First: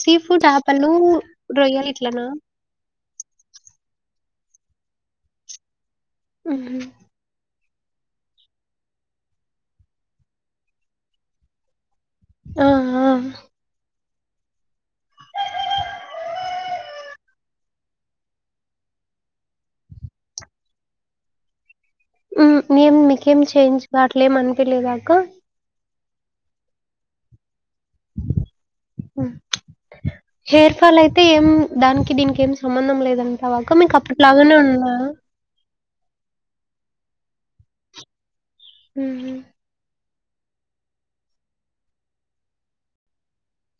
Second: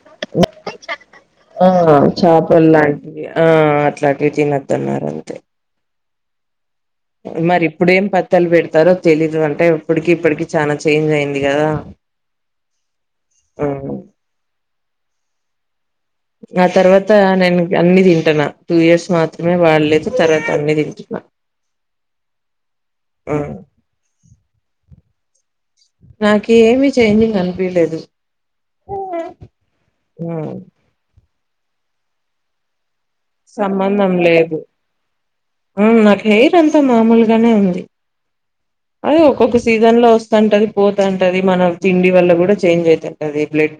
Sea food చాపలు రొయ్యాలు ఇట్లనా కొల్లాంటిది ఆ అట్లాటివి తినొద్దన్నారు అంతే ఆహా మరి ఇప్పుడేం పత్తాలు పెడతారో తెలీదు అంటే అప్పటికి ఇప్పటికి చానా చేంజ్ అయింది కదా ఆ! ఆ! ఆహ్ ఆ తర్వాత నేను అన్ని తింటున్నా టూ ఇయర్స్ మాత్రమే వాలేదు తర్వాత అన్ని తింటున్నా ఉమ్ నేం మీకేం చేంజ్ గా అట్లేం అనిపిలేదాక్క నాక్ ఏమి చేంజింగ్ అనిపిలేదు హేర్ హ్మ్. [unintelligible] వాళ్ళయితే ఏం దానికి దీనికి ఏం సంబంధం లేదంటావాక్క మీకు అప్పట్లాగానే ఉన్నా ఉమ్ నాకు హెయిర్ అంతా మామూలుగానే ఉంది అదే హుహు. ఒక్కొక్కసా సీజన్ లో వొస్తాంటది పోతాంటది మనం తిండి వల్ల కూడా చేంజ్ అయితాంటది బ్లడ్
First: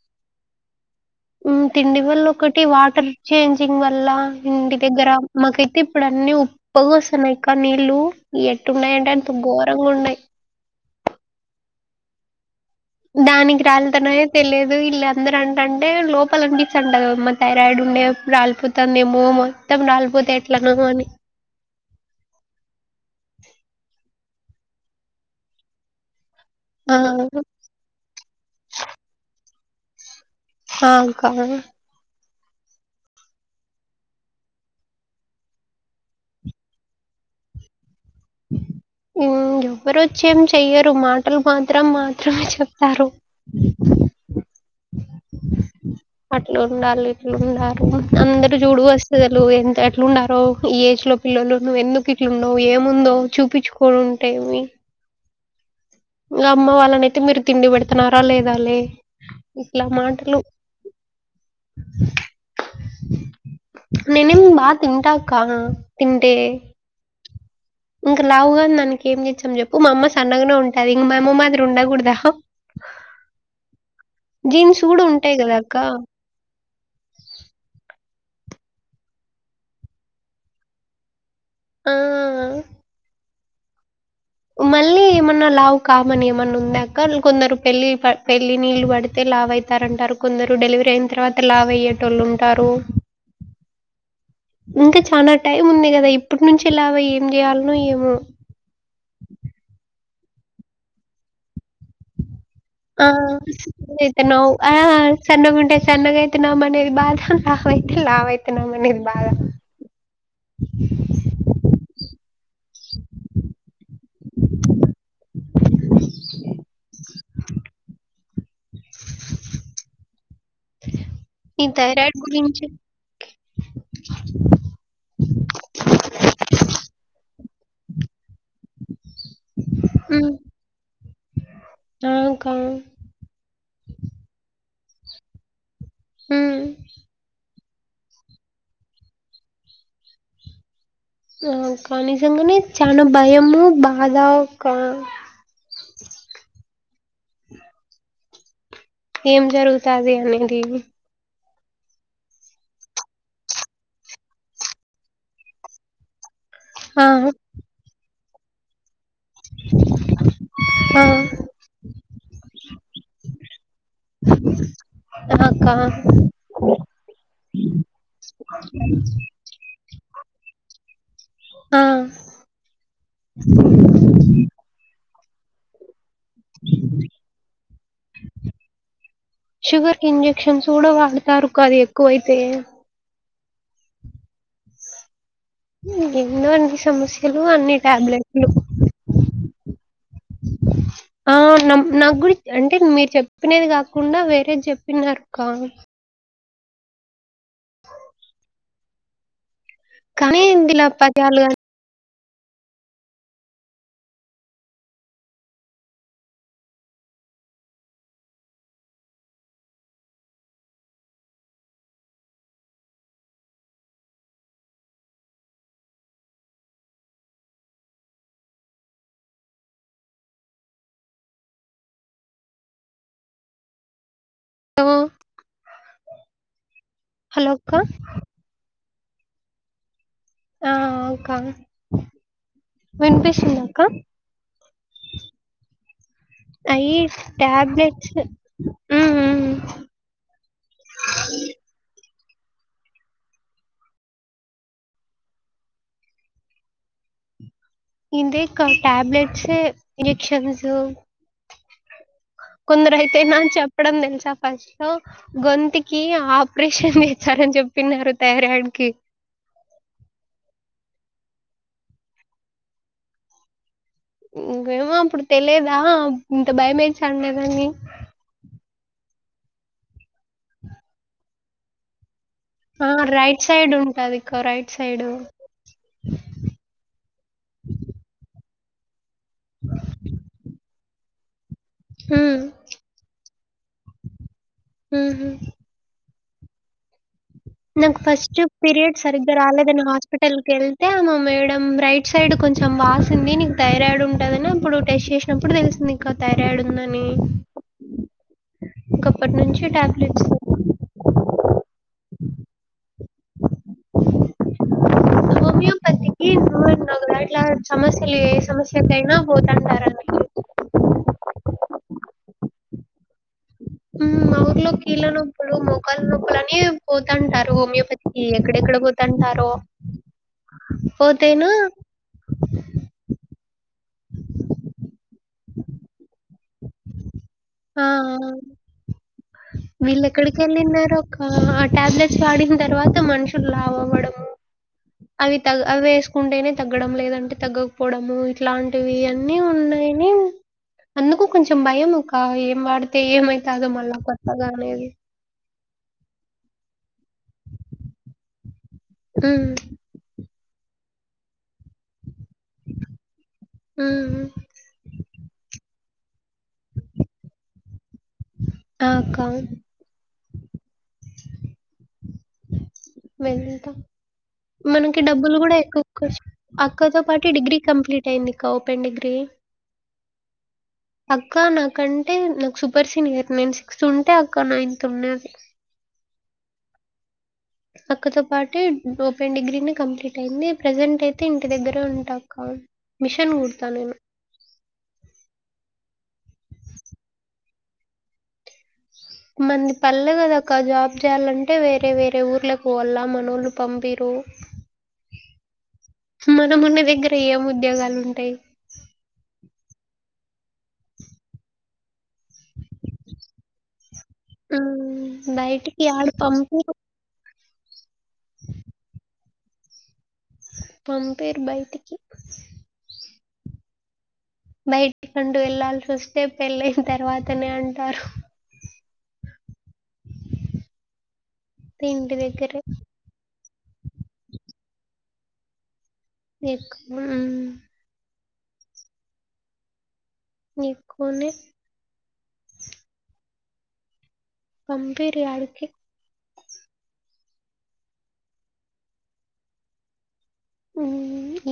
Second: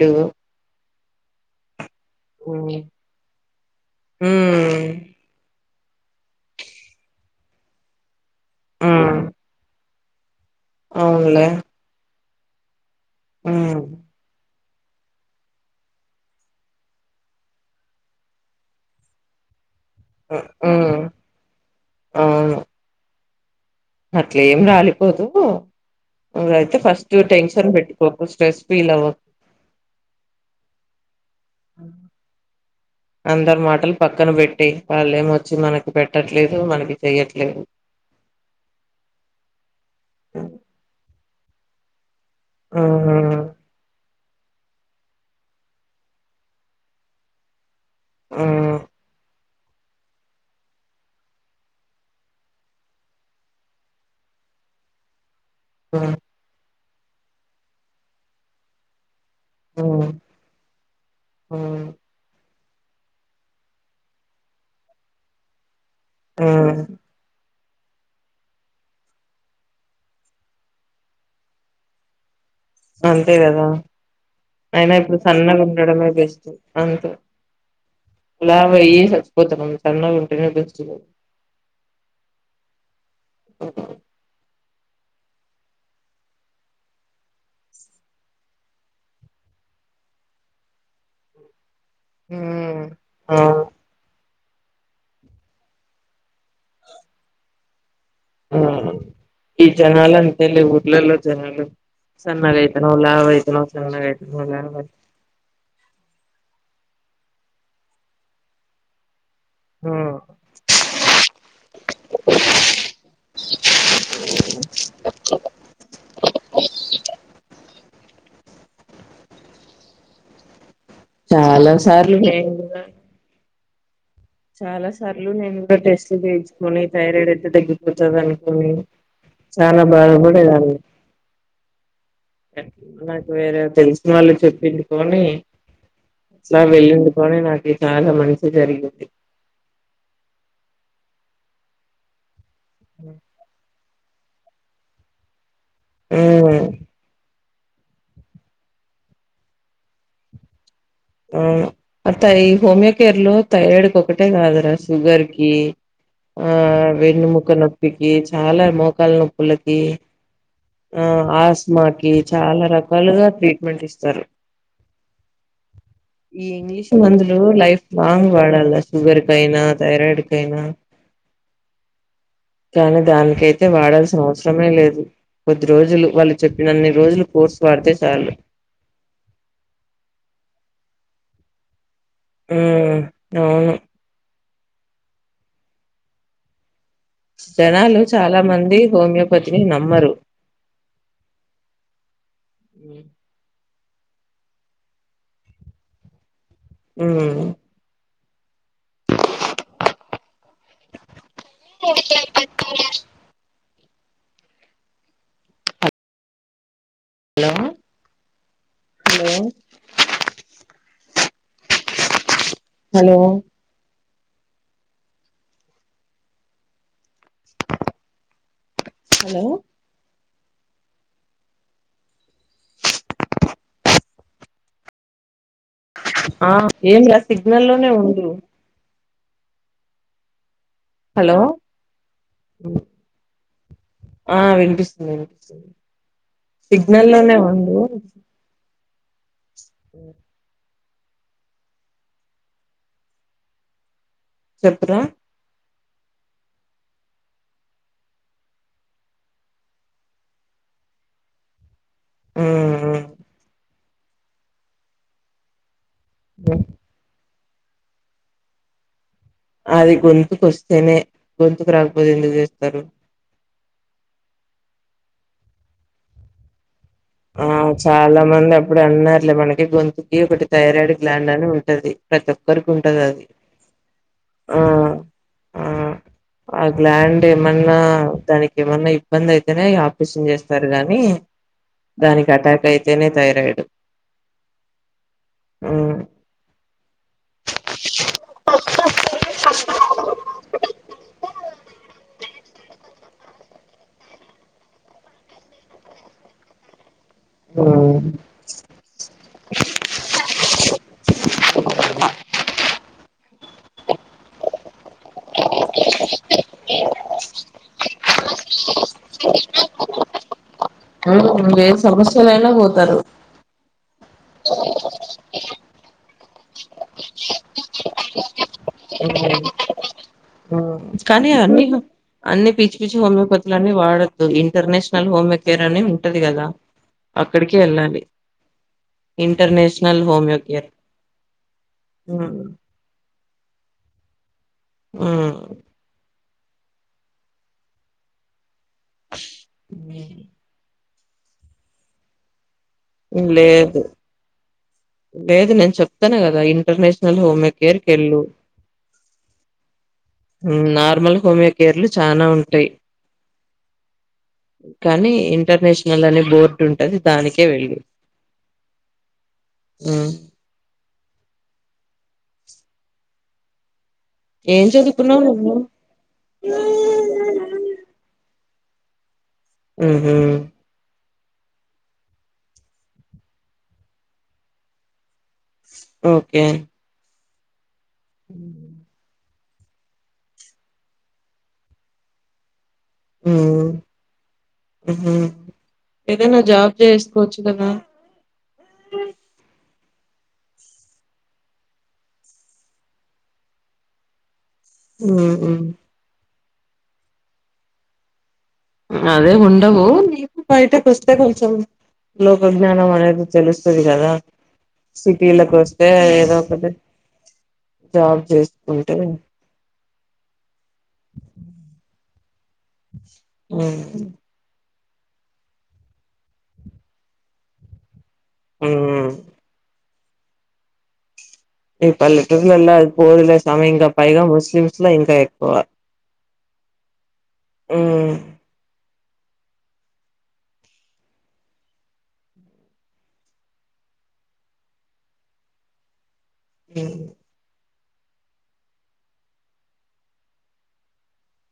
ఉమ్ తిండి వల్ల ఒకటి వాటర్ చేంజింగ్ వల్ల ఇంటి మ్మ్ దగ్గర మాకైతే ఇప్పుడు అన్ని ఉప్పగా వస్తున్నాయి అక్క నీళ్ళు ఎట్టున్నాయ అంటే ఉమ్ అంత ఘోరంగా ఉన్నాయి అవునులే దానికి ఉమ్ రాళ్తన్నాయి తెలియదు ఈళ్ళందరూ అంటంటే లోపల అనిపిస్తుంటదమ్మా థైరాయిడ్ ఉండే రాలిపోతంద ఏమో మొత్తం రాలిపోతే ఎట్లానో ఉమ్ అని అవును అట్లేఏం రాలిపోదు ఇంగయితే ఆ ఫస్ట్ టెన్షన్ పెట్టుకోకు స్ట్రెస్ ఫీల్ అవ్వకు ఆ క్క అందరు మాటలు పక్కన పెట్టి వాళ్లేమొచ్చి మనకి పెట్టట్లేదు మనకి చెయట్లేదు ఉమ్ ఎవ్వరు వచ్చేం ఉమ్ చెయ్యరు మాటలు మాత్రం మాత్రం చే చెప్తారు అట్లు ఉండాలి ఇట్లు ఉండారు ఉమ్ అందరు చూడు వస్త ప్రజలు ఎంత ఎట్లుండారో ఈ ఏజ్ లో పిల్లలు నువ్ ఎందుకు ఇట్లుండవు ఏముందో చూపించు కొన్నుంటేమి హ్మ్ ఇంకా అమ్మ వాళ్ళనైతే మీరు తిండి పెడుతున్నారా లేదా లే ఇట్లా ఉమ్ మాటలు ఉమ్ నేనేం బా తింటాకా తింటే ఉమ్ ఇంకా లావుగాని దానికి ఏం చేచ్చాం చెప్పు మా అమ్మ సన్నగానే ఉంటది ఇంక మైమ్మ మాదిరి ఉండకూడదా అంతే కదా జీన్స్ అయినా గూడా ఇప్పుడు ఉంటాయి గదా సన్నగా అక్క. ఉండడమే బెస్ట్ అంతే లావు అయ్యి చచ్చిపోతారు కొంచెం సన్నగా ఉంటేనే బెస్ట్ ఆ ఓ మళ్ళీ ఏమన్నా లావు కామని ఏమన్నా ఉందా అక్క కొందరు పెళ్లి పెళ్లి నీళ్లు పడితే లావు అయి తంటారు ఉంటారు కొందరు డెలివరీ అయిన తర్వాత లావు అయ్యేటోళ్ళు ఉంటారు ఆ ఇంకా చాలా టైం ఉంది కదా ఇప్పటి నుంచి లావు అయ్యి ఏం చేయాలనో ఏమో ఆ ఈ జనాలు అంతలే ఊర్లలో జనాలు సన్నగా ఆ సన్నగైతనావ్ ఆ లావైతనవ్ సన్నగా ఉంటే సన్నగా అవుతున్నాం అనే బాధ లావు అయితే లావు అవుతున్నాం అనే బాధ ఆ ఈ చాలా సార్లు థైరాయిడ్ గురించి చాలా సార్లు నేను కూడా టెస్ట్లు చేయించుకని థైరాయిడ్ అయితే తగ్గిపోతుంది అనుకోని చాలా బాధ హ్మ్. పడేదాన్ని ఆ! అక్క. వేరే తెలిసిన వాళ్ళు చెప్పింది పోనీ హ్మ్. సరే వెళ్ళు పోనీ నాకి చాలా మంచి జరిగిద్ధి ఆ కానీ నిజంగానే చాలా భయము బాధ ఒక మ్ మ్ ఏం జరుగుతాది అనేది అవును బట్ అది హోమియోకేర్ లో థైరాయిడ్ కి ఒకటే కాదురా షుగర్ కి ఆ ఆ! వెన్నుముక్క నొప్పికి చాలా మోకాల నొప్పులకి ఆ ఆస్మాకి చాలా రకాలుగా ట్రీట్మెంట్ ఇస్తారు అక్క ఈ ఇంగ్లీష్ మందులు లైఫ్ లాంగ్ వాడాలి షుగర్ కి అయిన థైరాయిడ్ కి అయిన ఆ! కానీ దానికైతే వాడాల్సిన అవసరమే లేదు కొద్ది రోజులు వాళ్ళు చెప్పిన అన్ని రోజులు కోర్సు వాడితే చాలు షుగర్ ఇంజెక్షన్స్ కూడా వాడతారు కానీ ఎక్కువై మ్ అవును ఎన్నోన్ సమస్ జనాలు చాలా మంది హోమియోపతిని నమ్మరు అవ్ నం నాక్కూడా అంటే మీరు చెప్పినది కాకుండా వేరేది చెప్పినారు కా మ్ హ కానీ ఇందుల [unintelligible] హలో హలో హలో హలో అ ఆ ఏంరా హలో సిగ్నల్ అక్క. లోనే ఉండు ఆ అక్క మ్ వినిపిస్తుందా అక్క? ఆ వినిపిస్తుంది వినిపిస్తుంది అయి సిగ్నల్ లోనే ఉండు ట్యాబ్లేెట్స్ మ్ మ్ చెప్పురా అదే అక్క ట్యాబ్లెట్స్ ఇంజెక్షన్స్ కొందరు మ్మ్ అయితే నాకు చెప్పడం తెలుసా ఫస్ట్ లో గొంతుకి ఆపరేషన్ సరు అని చెప్పినారు థైరాయిడ్ కి అది గొంతుకు వస్తేనే గొంతుకు రాకపోతే ఎందుకు చేస్తారు ఏమో అప్పుడు తెలియదా ఇంత ఆ భయమేస్తాదని చాలా మంది అప్పుడు అన్నారులే మనకి గొంతుకి ఒకటి థైరాయిడ్ గ్లాంద్ అని ఉంటది ప్రతి ఒక్కరికి ఆ ఉంటది అది రైట్ సైడ్ ఉంటది క ఆ రైట్ సైడ్ ఆ ఆ్ల్యాండ్ ఏమన్నా దానికి ఏమన్నా ఇబ్ బ్బంది ఇగ అయితేనే ఆపరేషన్ చేస్తారు గాని దానికి హ్మ్ అటాక్ అయితేనే థైరాయిడ్ హుహు. మ్ నా ఫస్ట్ పీరియడ్ సరిగ్ారులేద నా హాస్పిటల్ వెళ్తే మా మేడం రైట్ సైడ్ కొంచెం వాసింది నీకు థైరాయిడ్ ఉంటుందని అప్పుడు టెస్ట్ చేసినప్పుడు తెలిసింది ఇంకా థైరాయిడ్ ఉందని మ్ కంప్పటి నుంచి టాబ్లెట్స్ [inaudible] ఓమియం పతికి [inaudible] అట్లా సమస్యలు ఏ సమస్యకైనా పోతాంటారు అని ఆ ఏ సమస్యలు అయినా పోతారు ఉమ్ మా ఊర్లో కీళ్ళ నొప్పులు మొకాళ్ళ నొప్పులు అని పోతాంటారు హోమియోప ఈ ఎక్కడెక్కడ పోతాంటారో ఆ కానీ అన్నీ నూ అన్ని పిచ్చి పిచ్చి హోమియోపతిలు అన్నీ వాడొద్దు ఇంటర్నేషనల్ హోమియో కేేర్ అని ఉంటది కదా అక్కడికే ఎళ్ళాలి హోమియో వీళ్ళెక్కడికి కేర్ ఎళ్ళిన్నారు అక్క ఆ టాబ్లెట్స్ వాడింట తర్వాత మనుషులు లావు అవ్వడము అవి తవ్ అవి వేస్ కుంటేనే తగ్గడం లేదంటే తగ్గకపోవడము ఇట్లాంటివి అన్నీ ఉన్నాయని అందుకు కొంచెం భయం అక్క ఏం వాడితే ఏమైతాదో లేదు మళ్ళా కొత్తగా అనేది లేదు నేను చెప్తానా కదా ఇంటర్నేషనల్ హోమియో కేేర్ కెళ్ళు ఉమ్ ఊ నార్మల్ హోమియోకేర్ లు చానా ఉం ఊ ఊ కానీ ఇంటర్నేషనల్ అనే బోర్డు ఉంటది దానికే వెళ్ళు ఆ అక్క ఊ వెళ్తా ఏం మనకి చదువుకున్నావు డబ్బులు నువ్వు కూడా ఎక్కువ ఖర్చు అక్కతో పాటీ డిగ్రీ కంప్లీ టయ్యింది కా ఓపెన్ డిగ్రీ ఊహూ అక్క నాకంటే నాకు సూపర్ సీనియర్ నేను సిక్స్త్ ఉంటే అక్క నైన్త్ ఉండేది ఓకే అక్కతో పాటి ఓ పెన్ డిగ్రీని కంప్లీట్ అయ్యింది ప్రెజెంట్ అయితే ఇంటి దగ్గరే ఉంటా అక్క మిషన్ ఊ కుడతా నేను. ఊహూ ఏదైనా జాబ్ చేసుకోవచ్చు కదా మంది పల్లె కదక్కా జాబ్ చేయాలంటే వేరే వేరే ఊర్లకి పోవల్ల మనోళ్ళు పంపీరు ఊ ఊ మనం ఉన్న దగ్గర ఏం ఉద్యోగాలు ఉంటాయి అదే ఉండవు నీకూ బయటకి వస్తే కొంచెం లోక జ్ఞానం అనేది తెలుస్తుది కదా హ్మ్. సిటీలకు బయటికి వస్తే యాడ ఏదో ఒకటి పంపిరు జాబ్ చేసుకుంటే పంపీరు బయటికి అవును బయటికి అంటూ వెళ్లాల్సి వస్తే పెళ్ళయిన తర్వాతనే అంటారు ఊ ఈ ఇంటి దగ్గరే పల్లెటూర్లుల్లా అది పోదులే సామీ ఇంకా పైగా ముస్లిమ్స్ లో ఇంకా ఎక్కువ ఎక్ మా ఊ నీకూ నే పంపీరు యాడికీ ఏ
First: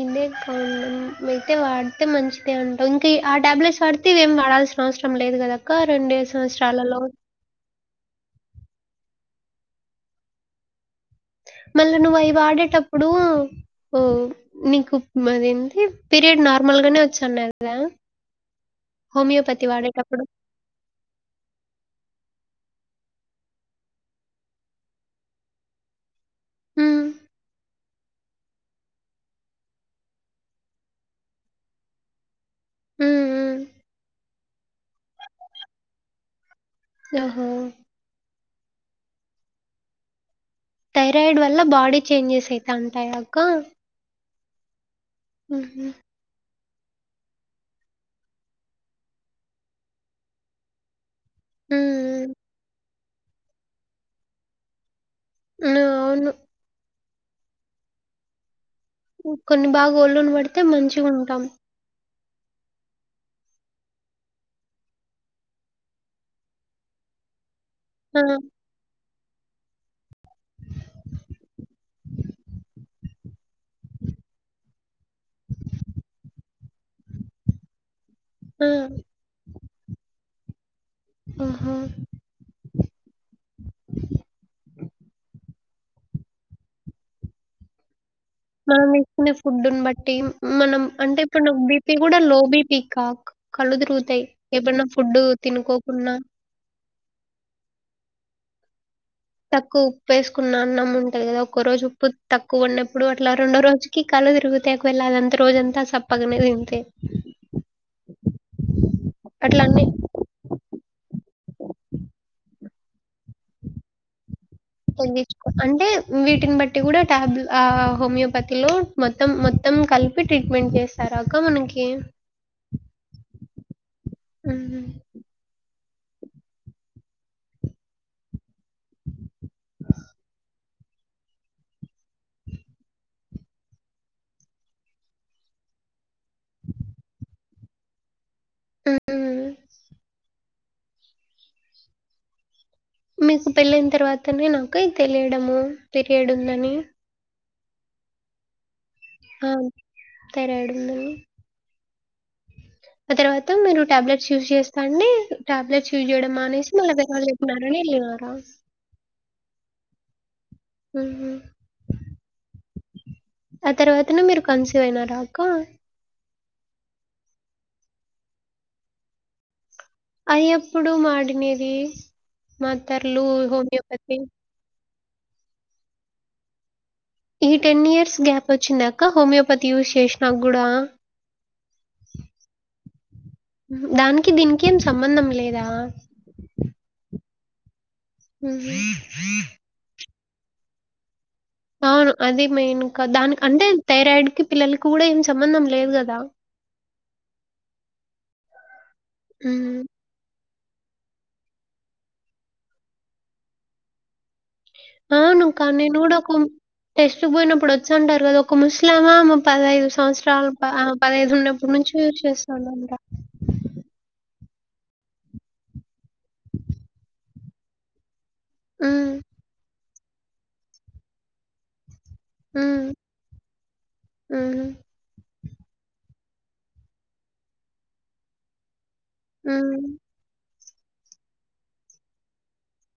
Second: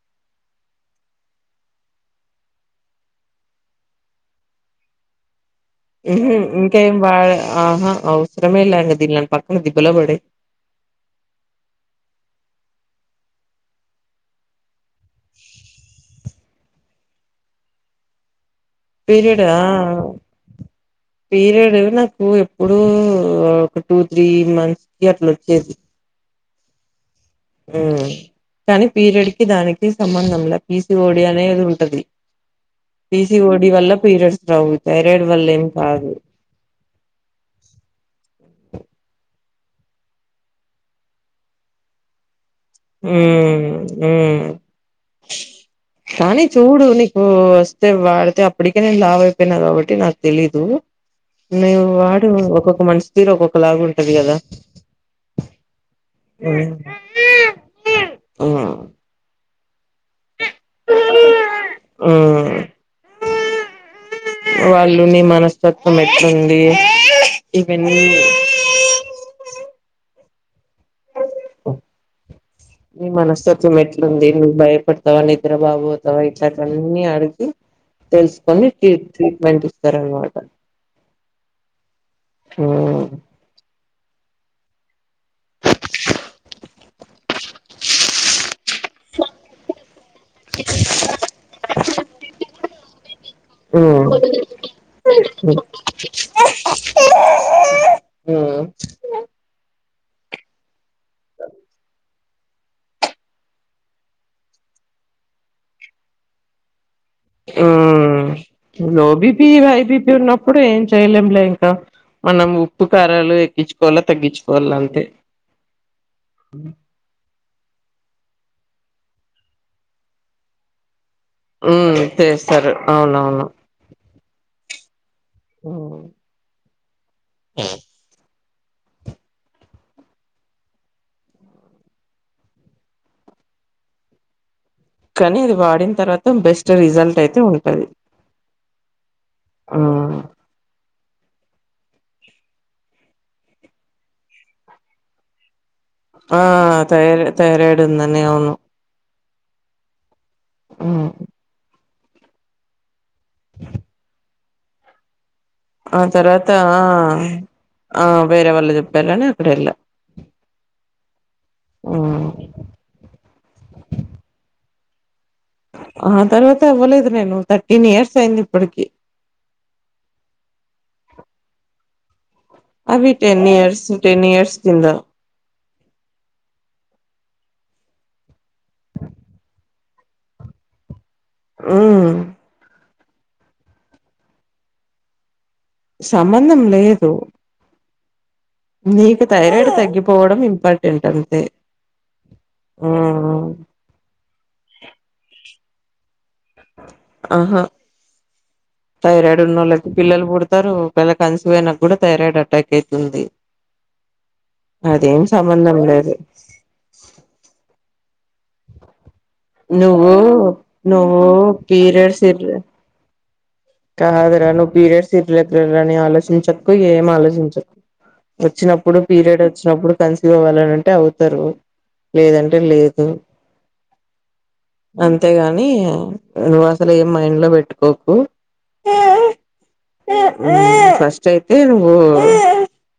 ఉ దే కా అయితే వాడితే మంచిదే అంటాం ఇంకా ఆ టాబ్లెట్స్ వాడితేవేం వాడాల్సిన అవసరం లేదు కదా ఇంకా వా ఆహా అవసరమేలా క దీ నని పక్కన దిబ్బలోబడే మళ్ళీ నువ్వు అవి వాడేటప్పుడు ఓ నీకు అదేంటి పీరియడ్ నార్మల్గానే వచ్చిన్న కదా పీరియడా? హోమయోపతి వాడేటాప్పుడు పీరియడ్ నాకు ఎప్పుడుూ ఒక టూ త్రీ మంత్స్ కి అట్లా వచ్చేది ఉ ఉ కానీ పీరియడ్ కి దానికి సంబంధం లే పీసి ఓడి అనేది ఉంటది హ్మ్. పీసి హ్మ్. ఓడి వల్ల పీరియడ్స్ రావు థైరాయిడ్ వల్ల ఏం కాదు ఓహో థైరాయిడ్ వల్ల బాడీ చేంజెస్ అయి ఉ ఉ ఉహు కానీ చూడు నీకు వస్తే వాడితే అప్పటికే నేను లాభ అయిపోయినా కాబట్టి నాకు తెలీదు నువు హ్మ్. వాడు ఒక్కొక్క మనిషి తీరు ఒక్కొక్క లాగు ఉంటది కదా హ్మ్. అవును. ఉ ఉ కొన్ని బాగా ఒళ్ళును పడితే మంచిగా ఉంటాం ఉ వాళ్ళుని మనస్తత్వం ఎట్ంది ఇవన్నీ ఆ! నీ మనస్తత్వం ఎట్లుంది నువ్వు భయపడతావా నిద్ర బాగతావా ఇట్లాంటివన్నీ అడిగి తెలుసుకొని ఆ! టీ ట్రీట్మెంట్ ఇస్తారనమాట ఆహా ఉ మనం ఇచ్చనే ఫుడ్డుని బట్టి మనం అంటే ఇప్పుడు బీపీ కూడా లో బీపీ కా కళ్ళు తిరుగుతాయి ఏమన్నా ఫుడ్డు తినుకోకుండా హ తక్కువ ఉప్పు వేసుకున్న అన్నం ఉంటాది కదా ఒకక్క రోజు ఉప్పు తక్కువ ఉన్నప్పుడు అట్లా రెండో రోజు అ కాళ్ళు దిరుగుతతే అక్వళ అదంత రోజంతా సప్పగనే తింతతే ఆ లో బీపీ హై అట్లన్నీ బీపీ ఉన్న అప్పుడు ఏం చెయలేం లే ఇంకా మనం ఉప్పు కారాలు ఎక్కించకోవా తగ్గించు తగ్గి అంటే వీటిని బట్టి కూడా టాబ్ హోమియోపతిలో మొత్తం మొత్తం కల్పి ట్రీట్మెంట్ చేస్తారుా అక్క మనకి ఉమ్ చేస్తారు అవునవును ఉ ఉ ఆ కానీ అది వాడిన తర్వాత బెస్ట్ రిజల్ట్ అయితే ఉంటంది హ్మ్. ఆ మీకు పెళ్ళన తర్వాతనేనా అక్క ఇది తెలియడము పీరియడ్ ఆ ఉందని. తై తైరయిడ్ ఉందని ఆవును అవును థైరాయిడ్ ఉందని ఉమ్ ఆ తర్వాత మీరు టాబ్లెట్స్ యూజ్ చేస్తండి టాబ్లెట్స్ ఆ యూజ్ చేయడం తర్వాత అనేసి మళ్ళా వేరేవాళ్లు చెప్పినారని ఆ వెళ్ళినారా వేరే వాళ్ళు చెప్పారని అప్పుడెళ్ళ మ్ హు ఉమ్ ఆ తర్వాతనే మీరు కన్సీవ్ అయినార అక్క ఆ తర్వాత పోలేదు నేను థర్టీన్ ఇయర్స్ అయింది ఇప్పటికి అయ్యప్పుడు వాడినేది అవి మదర్లు ten years homeopathy? Ten years కొంద ఈ టెన్ ఇయర్స్ గ్యాప్ వచ్చింద అక్క హోమియోపతి యూస్ చేసిన కూడా ఉమ్ దానికి దీనికి ఏం సంబంధం లేదా సంబంధం లేదు హుహు. నీకు థైరాయిడ్ తగ్గిపోవడం ఇంపార్టెంట్ అంటే అవును అది మెయిన్కా దానికి అంటే థైరాయిడ్ కి పిల్లలకి కూడా ఏం సంబంధం లేదు కదా ఆహా థైరయిడ్ హ్మ్. ఉన్నోల్లకి పిల్లలు పుడ్ స్తారు ఒకవేళ కన్సీవ్ అయిన కూడా థైరాయిడ్ అటాక్ అయితుంది అదేం సంబంధం లేదు టెస్ట్ పోయినప్పుడు వచ్చుంటారు కదా ఒక ముస లమే పదహైదు నువ్వు సంవత్సరాలు నువ్వు పదహైదు ఉన్నప్పుడు నుంచి యూజ్ పీరియడ్స్ ఇర్రె చేస్తుందంట కాదురా నువ్వు పీరియడ్స్ ఇర్రెగ్లర్ అని ఆలోచించకు ఏం ఆలోచించక్ వచ్చినప్పుడు హ్మ్. పీరియడ్ వచ్చినప్పుడు కన్సివ్ అవ్వాలనంటే అవుతారు లేదంటే హ్మ్. లేదు హ్మ్. అంతేగాని నువ్వు అసలు ఏం మైండ్ లో పెట్టుకోకు మ్ ఫస్ట్ అయితే నువ్వు